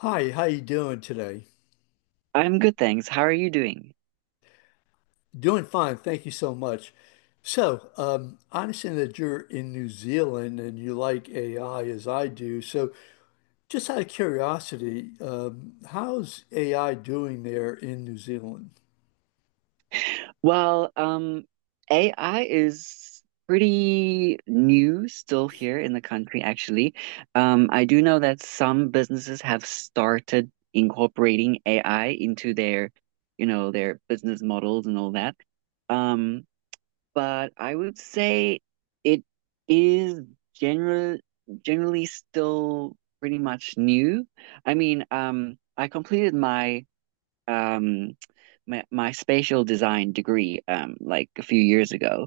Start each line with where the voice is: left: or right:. left: Hi, how you doing today?
right: I'm good, thanks. How are you doing?
left: Doing fine, thank you so much. So, I understand that you're in New Zealand and you like AI as I do. Just out of curiosity, how's AI doing there in New Zealand?
right: Well, AI is pretty new still here in the country, actually. I do know that some businesses have started incorporating AI into their business models and all that. Um, but I would say it is general generally still pretty much new. I mean, I completed um my spatial design degree like a few years ago.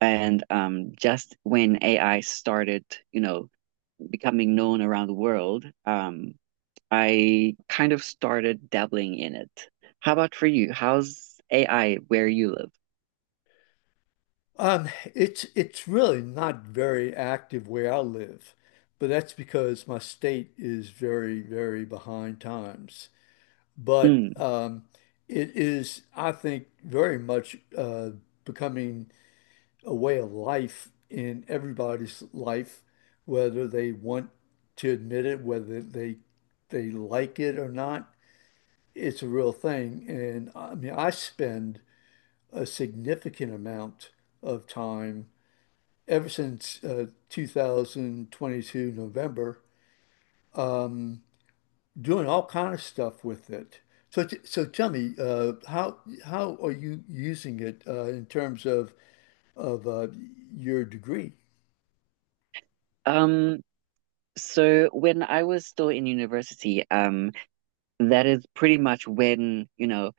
right: And just when AI started, you know becoming known around the world, I kind of started dabbling in it. How about for you? How's AI where you live?
left: Um, it's really not very active where I live, but that's because my state is very, very behind times. But
right: Hmm.
left: it is, I think, very much becoming a way of life in everybody's life, whether they want to admit it, whether they like it or not. It's a real thing. And I mean, I spend a significant amount of time ever since 2022 November, um, doing all kind of stuff with it. So tell me, how are you using it in terms of of your degree?
right: um so when I was still in university, that is pretty much when, you know,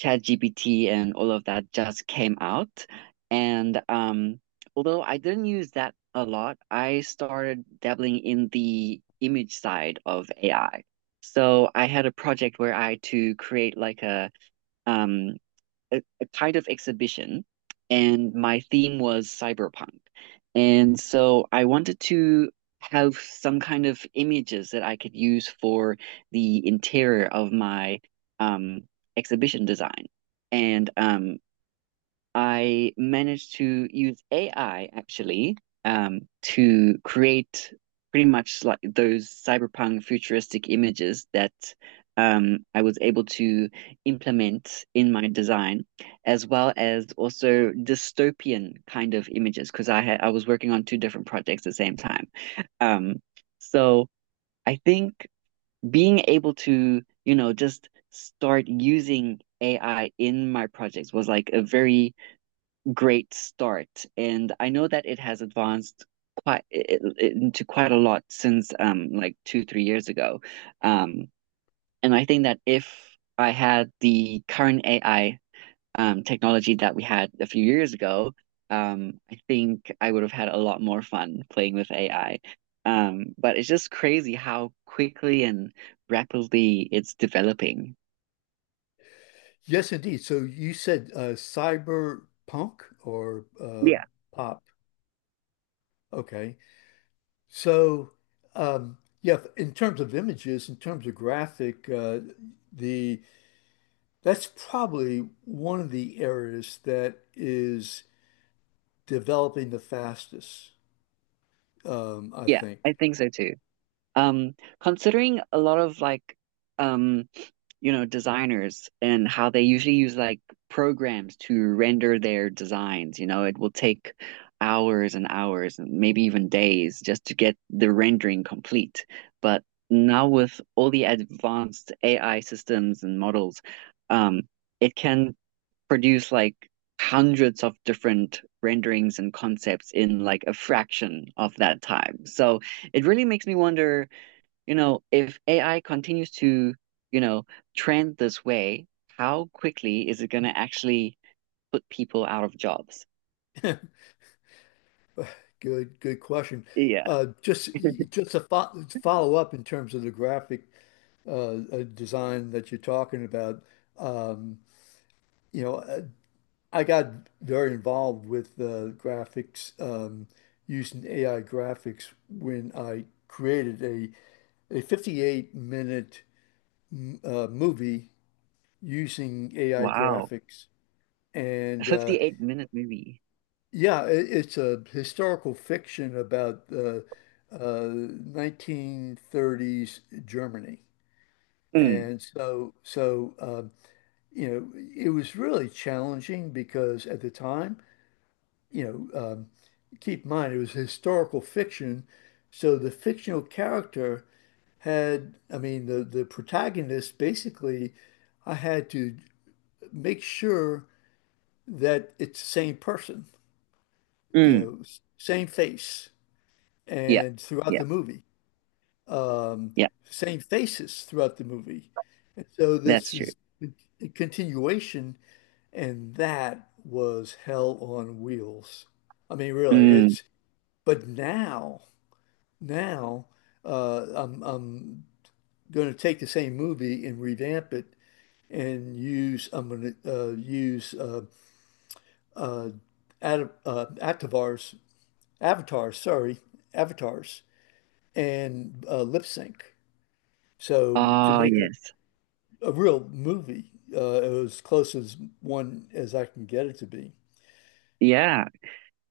right: ChatGPT and all of that just came out. And although I didn't use that a lot, I started dabbling in the image side of AI. So I had a project where I had to create like um, a kind of exhibition, and my theme was cyberpunk. And so I wanted to have some kind of images that I could use for the interior of my, um, exhibition design. And I managed to use AI actually, to create pretty much like those cyberpunk futuristic images that, I was able to implement in my design, as well as also dystopian kind of images because I was working on two different projects at the same time. Um, so I think being able to just start using AI in my projects was like a very great start. And I know that it has advanced into quite a lot since like 2, 3 years ago. Um, and I think that if I had the current AI technology that we had a few years ago, I think I would have had a lot more fun playing with AI. But it's just crazy how quickly and rapidly it's developing.
left: Yes, indeed. So you said cyberpunk or
right: Yeah.
left: pop. Okay. So, yeah, in terms of images, in terms of graphic, the that's probably one of the areas that is developing the fastest, I
right: Yeah,
left: think.
right: I think so too. Um, considering a lot of like, um designers and how they usually use like programs to render their designs. It will take hours and hours and maybe even days just to get the rendering complete. But now with all the advanced AI systems and models, um, it can produce like hundreds of different renderings and concepts in like a fraction of that time. So it really makes me wonder, if AI continues to, you know, trend this way, how quickly is it going to actually put people out of jobs?
left: Good, good question.
right: Yeah.
left: Uh, just just to fo follow up in terms of the graphic design that you're talking about. Um, you know. uh, I got very involved with graphics, using AI graphics when I created a 58 minute movie using AI
right: Wow.
left: graphics.
right: A
left: And
right: 58-minute minute movie.
left: yeah, it's a historical fiction about the 1930s Germany.
right: Mm,
left: And so, you know, it was really challenging because at the time, you know, um, keep in mind it was historical fiction, so the fictional character had, I mean, the protagonist basically, I had to make sure that it's the same person, you
right: mm,
left: know, same face,
right: yeah,
left: and throughout
right: yeah,
left: the movie, um,
right: yeah,
left: same faces throughout the movie, and so
right: that's
left: this
right: true.
left: is a continuation, and that was hell on wheels. I mean, really,
right: Mm,
left: it's but now. Now I'm going to take the same movie and revamp it and use I'm going to use uh, ad, avatars avatars sorry avatars and lip sync so to
right: oh,
left: make it
right: yes.
left: a real movie as close as one as I can get it to be.
right: Yeah.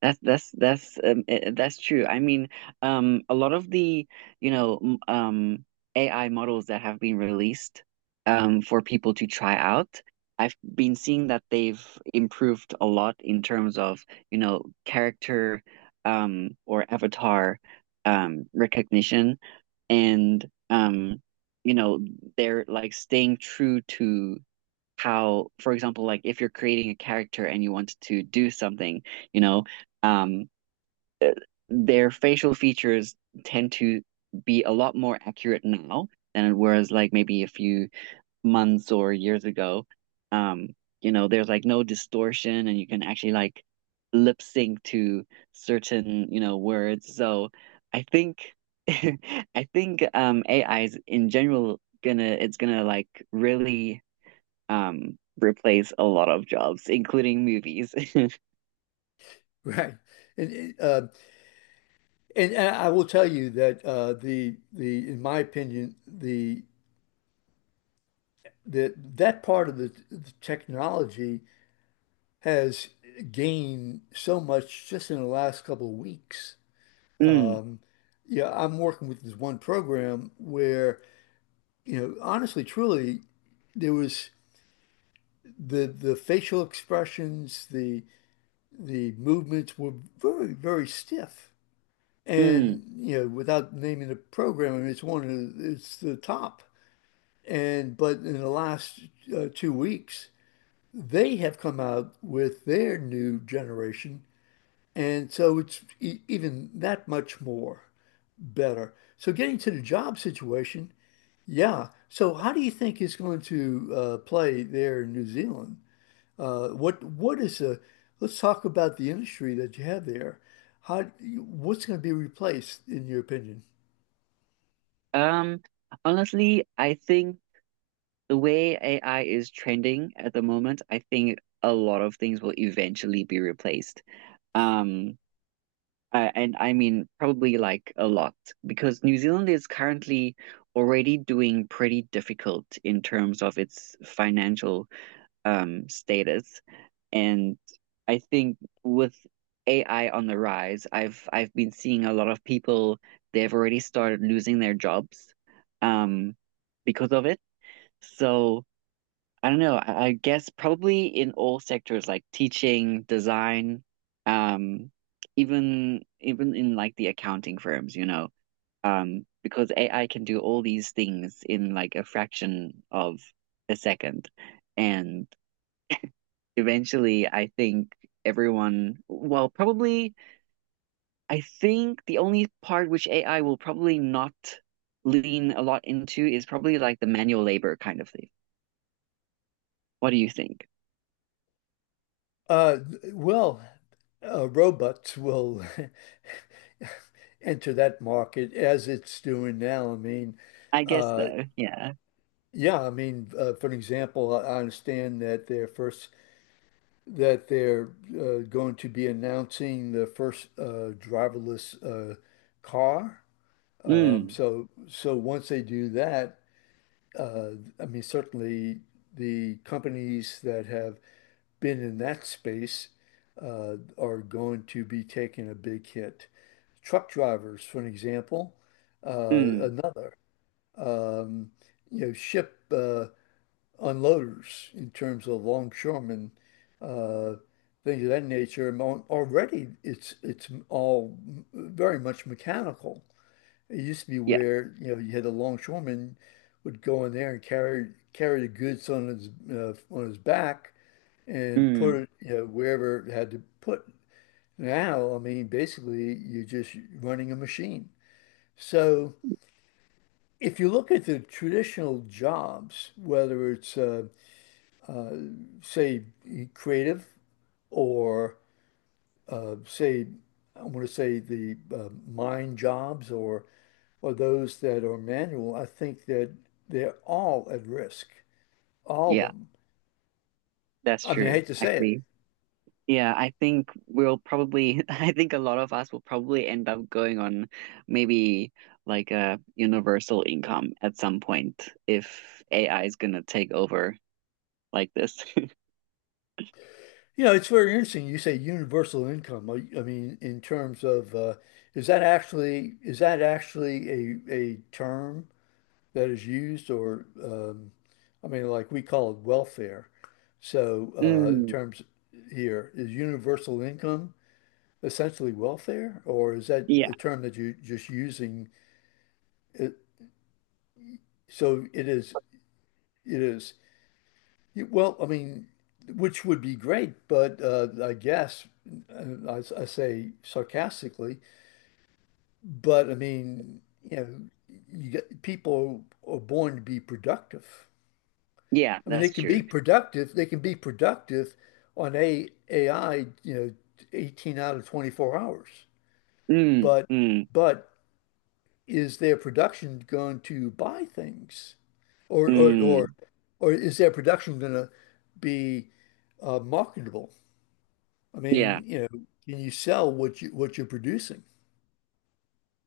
right: That's true. I mean, a lot of the you know m- um, AI models that have been released, for people to try out, I've been seeing that they've improved a lot in terms of, character, or avatar, recognition. And you know they're like staying true to how, for example, like if you're creating a character and you want to do something, you know. Um, their facial features tend to be a lot more accurate now than whereas like maybe a few months or years ago. Um, there's like no distortion and you can actually like lip sync to certain words. So I think I think AI is in general gonna, it's gonna like really replace a lot of jobs, including movies.
left: Right. And, uh, and I will tell you that the in my opinion the that that part of the technology has gained so much just in the last couple of weeks.
right: Mm,
left: Um, yeah, I'm working with this one program where, you know, honestly, truly, there was the facial expressions, the movements were very, very stiff. And,
right: mm.
left: you know, without naming the program, I mean, it's one of the, it's the top. And but in the last 2 weeks, they have come out with their new generation, and so it's e even that much more better. So getting to the job situation, yeah. So how do you think it's going to play there in New Zealand? What is the Let's talk about the industry that you have there. How What's going to be replaced in your opinion?
right: Um Honestly, I think the way AI is trending at the moment, I think a lot of things will eventually be replaced. Um, and I mean probably like a lot because New Zealand is currently already doing pretty difficult in terms of its financial status, and I think with AI on the rise, I've been seeing a lot of people they've already started losing their jobs, um, because of it. So. I don't know. I guess probably in all sectors like teaching, design, um, even in like the accounting firms, because AI can do all these things in like a fraction of a second. And eventually, I think everyone, well, probably, I think the only part which AI will probably not lean a lot into is probably like the manual labor kind of thing. What do you think?
left: Uh, well, Robots will enter that market as it's doing now. I mean,
right: I guess
left: uh,
right: though, yeah.
left: yeah, I mean, for an example, I understand that they're first that they're going to be announcing the first driverless car. Um,
right: Mm.
left: so, so once they do that, uh, I mean, certainly the companies that have been in that space are going to be taking a big hit. Truck drivers, for an example,
right: Mm,
left: another. Um, you know, ship. Unloaders in terms of longshoremen, uh, things of that nature. And already it's all very much mechanical. It used to be
right: yeah.
left: where you know you had a longshoreman would go in there and carry the goods on his back and put
right: Mm,
left: it you know wherever it had to put. Now, I mean, basically you're just running a machine. So if you look at the traditional jobs, whether it's say creative or say, I want to say the mine jobs or those that are manual, I think that they're all at risk, all of
right: yeah,
left: them.
right: that's
left: I mean, I
right: true,
left: hate to say it.
right: actually. Yeah, I think we'll probably, I think a lot of us will probably end up going on maybe like a universal income at some point if AI is gonna take over like this.
left: You know, it's very interesting. You say universal income. I mean, in terms of is that actually a term that is used or I mean, like we call it welfare. So in
right: Mm,
left: terms here is universal income. Essentially welfare, or is that
right: yeah,
left: a term that you're just using? It, so it is, it is, well, I mean, which would be great, but I guess uh, I say sarcastically, but I mean, you know, you get, people are born to be productive.
right: yeah,
left: I mean, they
right: that's
left: can be
right: true.
left: productive. They can be productive on a AI, you know, 18 out of 24 hours.
right: Mm,
left: But
right: mm,
left: but is their production going to buy things? Or
right: mm,
left: or is their production going to be marketable? I
right: yeah.
left: mean, you know, can you sell what you what you're producing?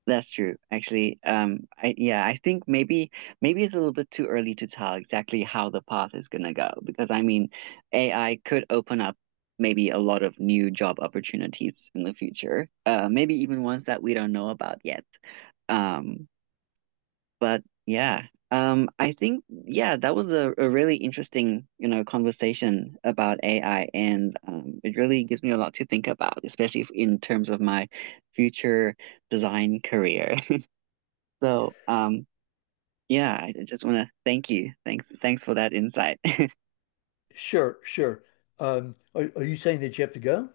right: That's true. Actually, I think maybe it's a little bit too early to tell exactly how the path is gonna go because I mean, AI could open up maybe a lot of new job opportunities in the future. Maybe even ones that we don't know about yet. Um, but yeah, I think, yeah, that was a really interesting conversation about AI, and it really gives me a lot to think about, especially if, in terms of my future design career. So, yeah, I just want to thank you. Thanks for that insight.
left: Sure, sure. Are you saying that you have to go?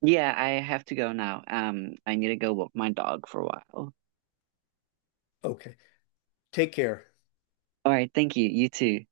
right: Yeah, I have to go now. I need to go walk my dog for a while. All
left: Okay. Take care.
right: right, thank you. You too.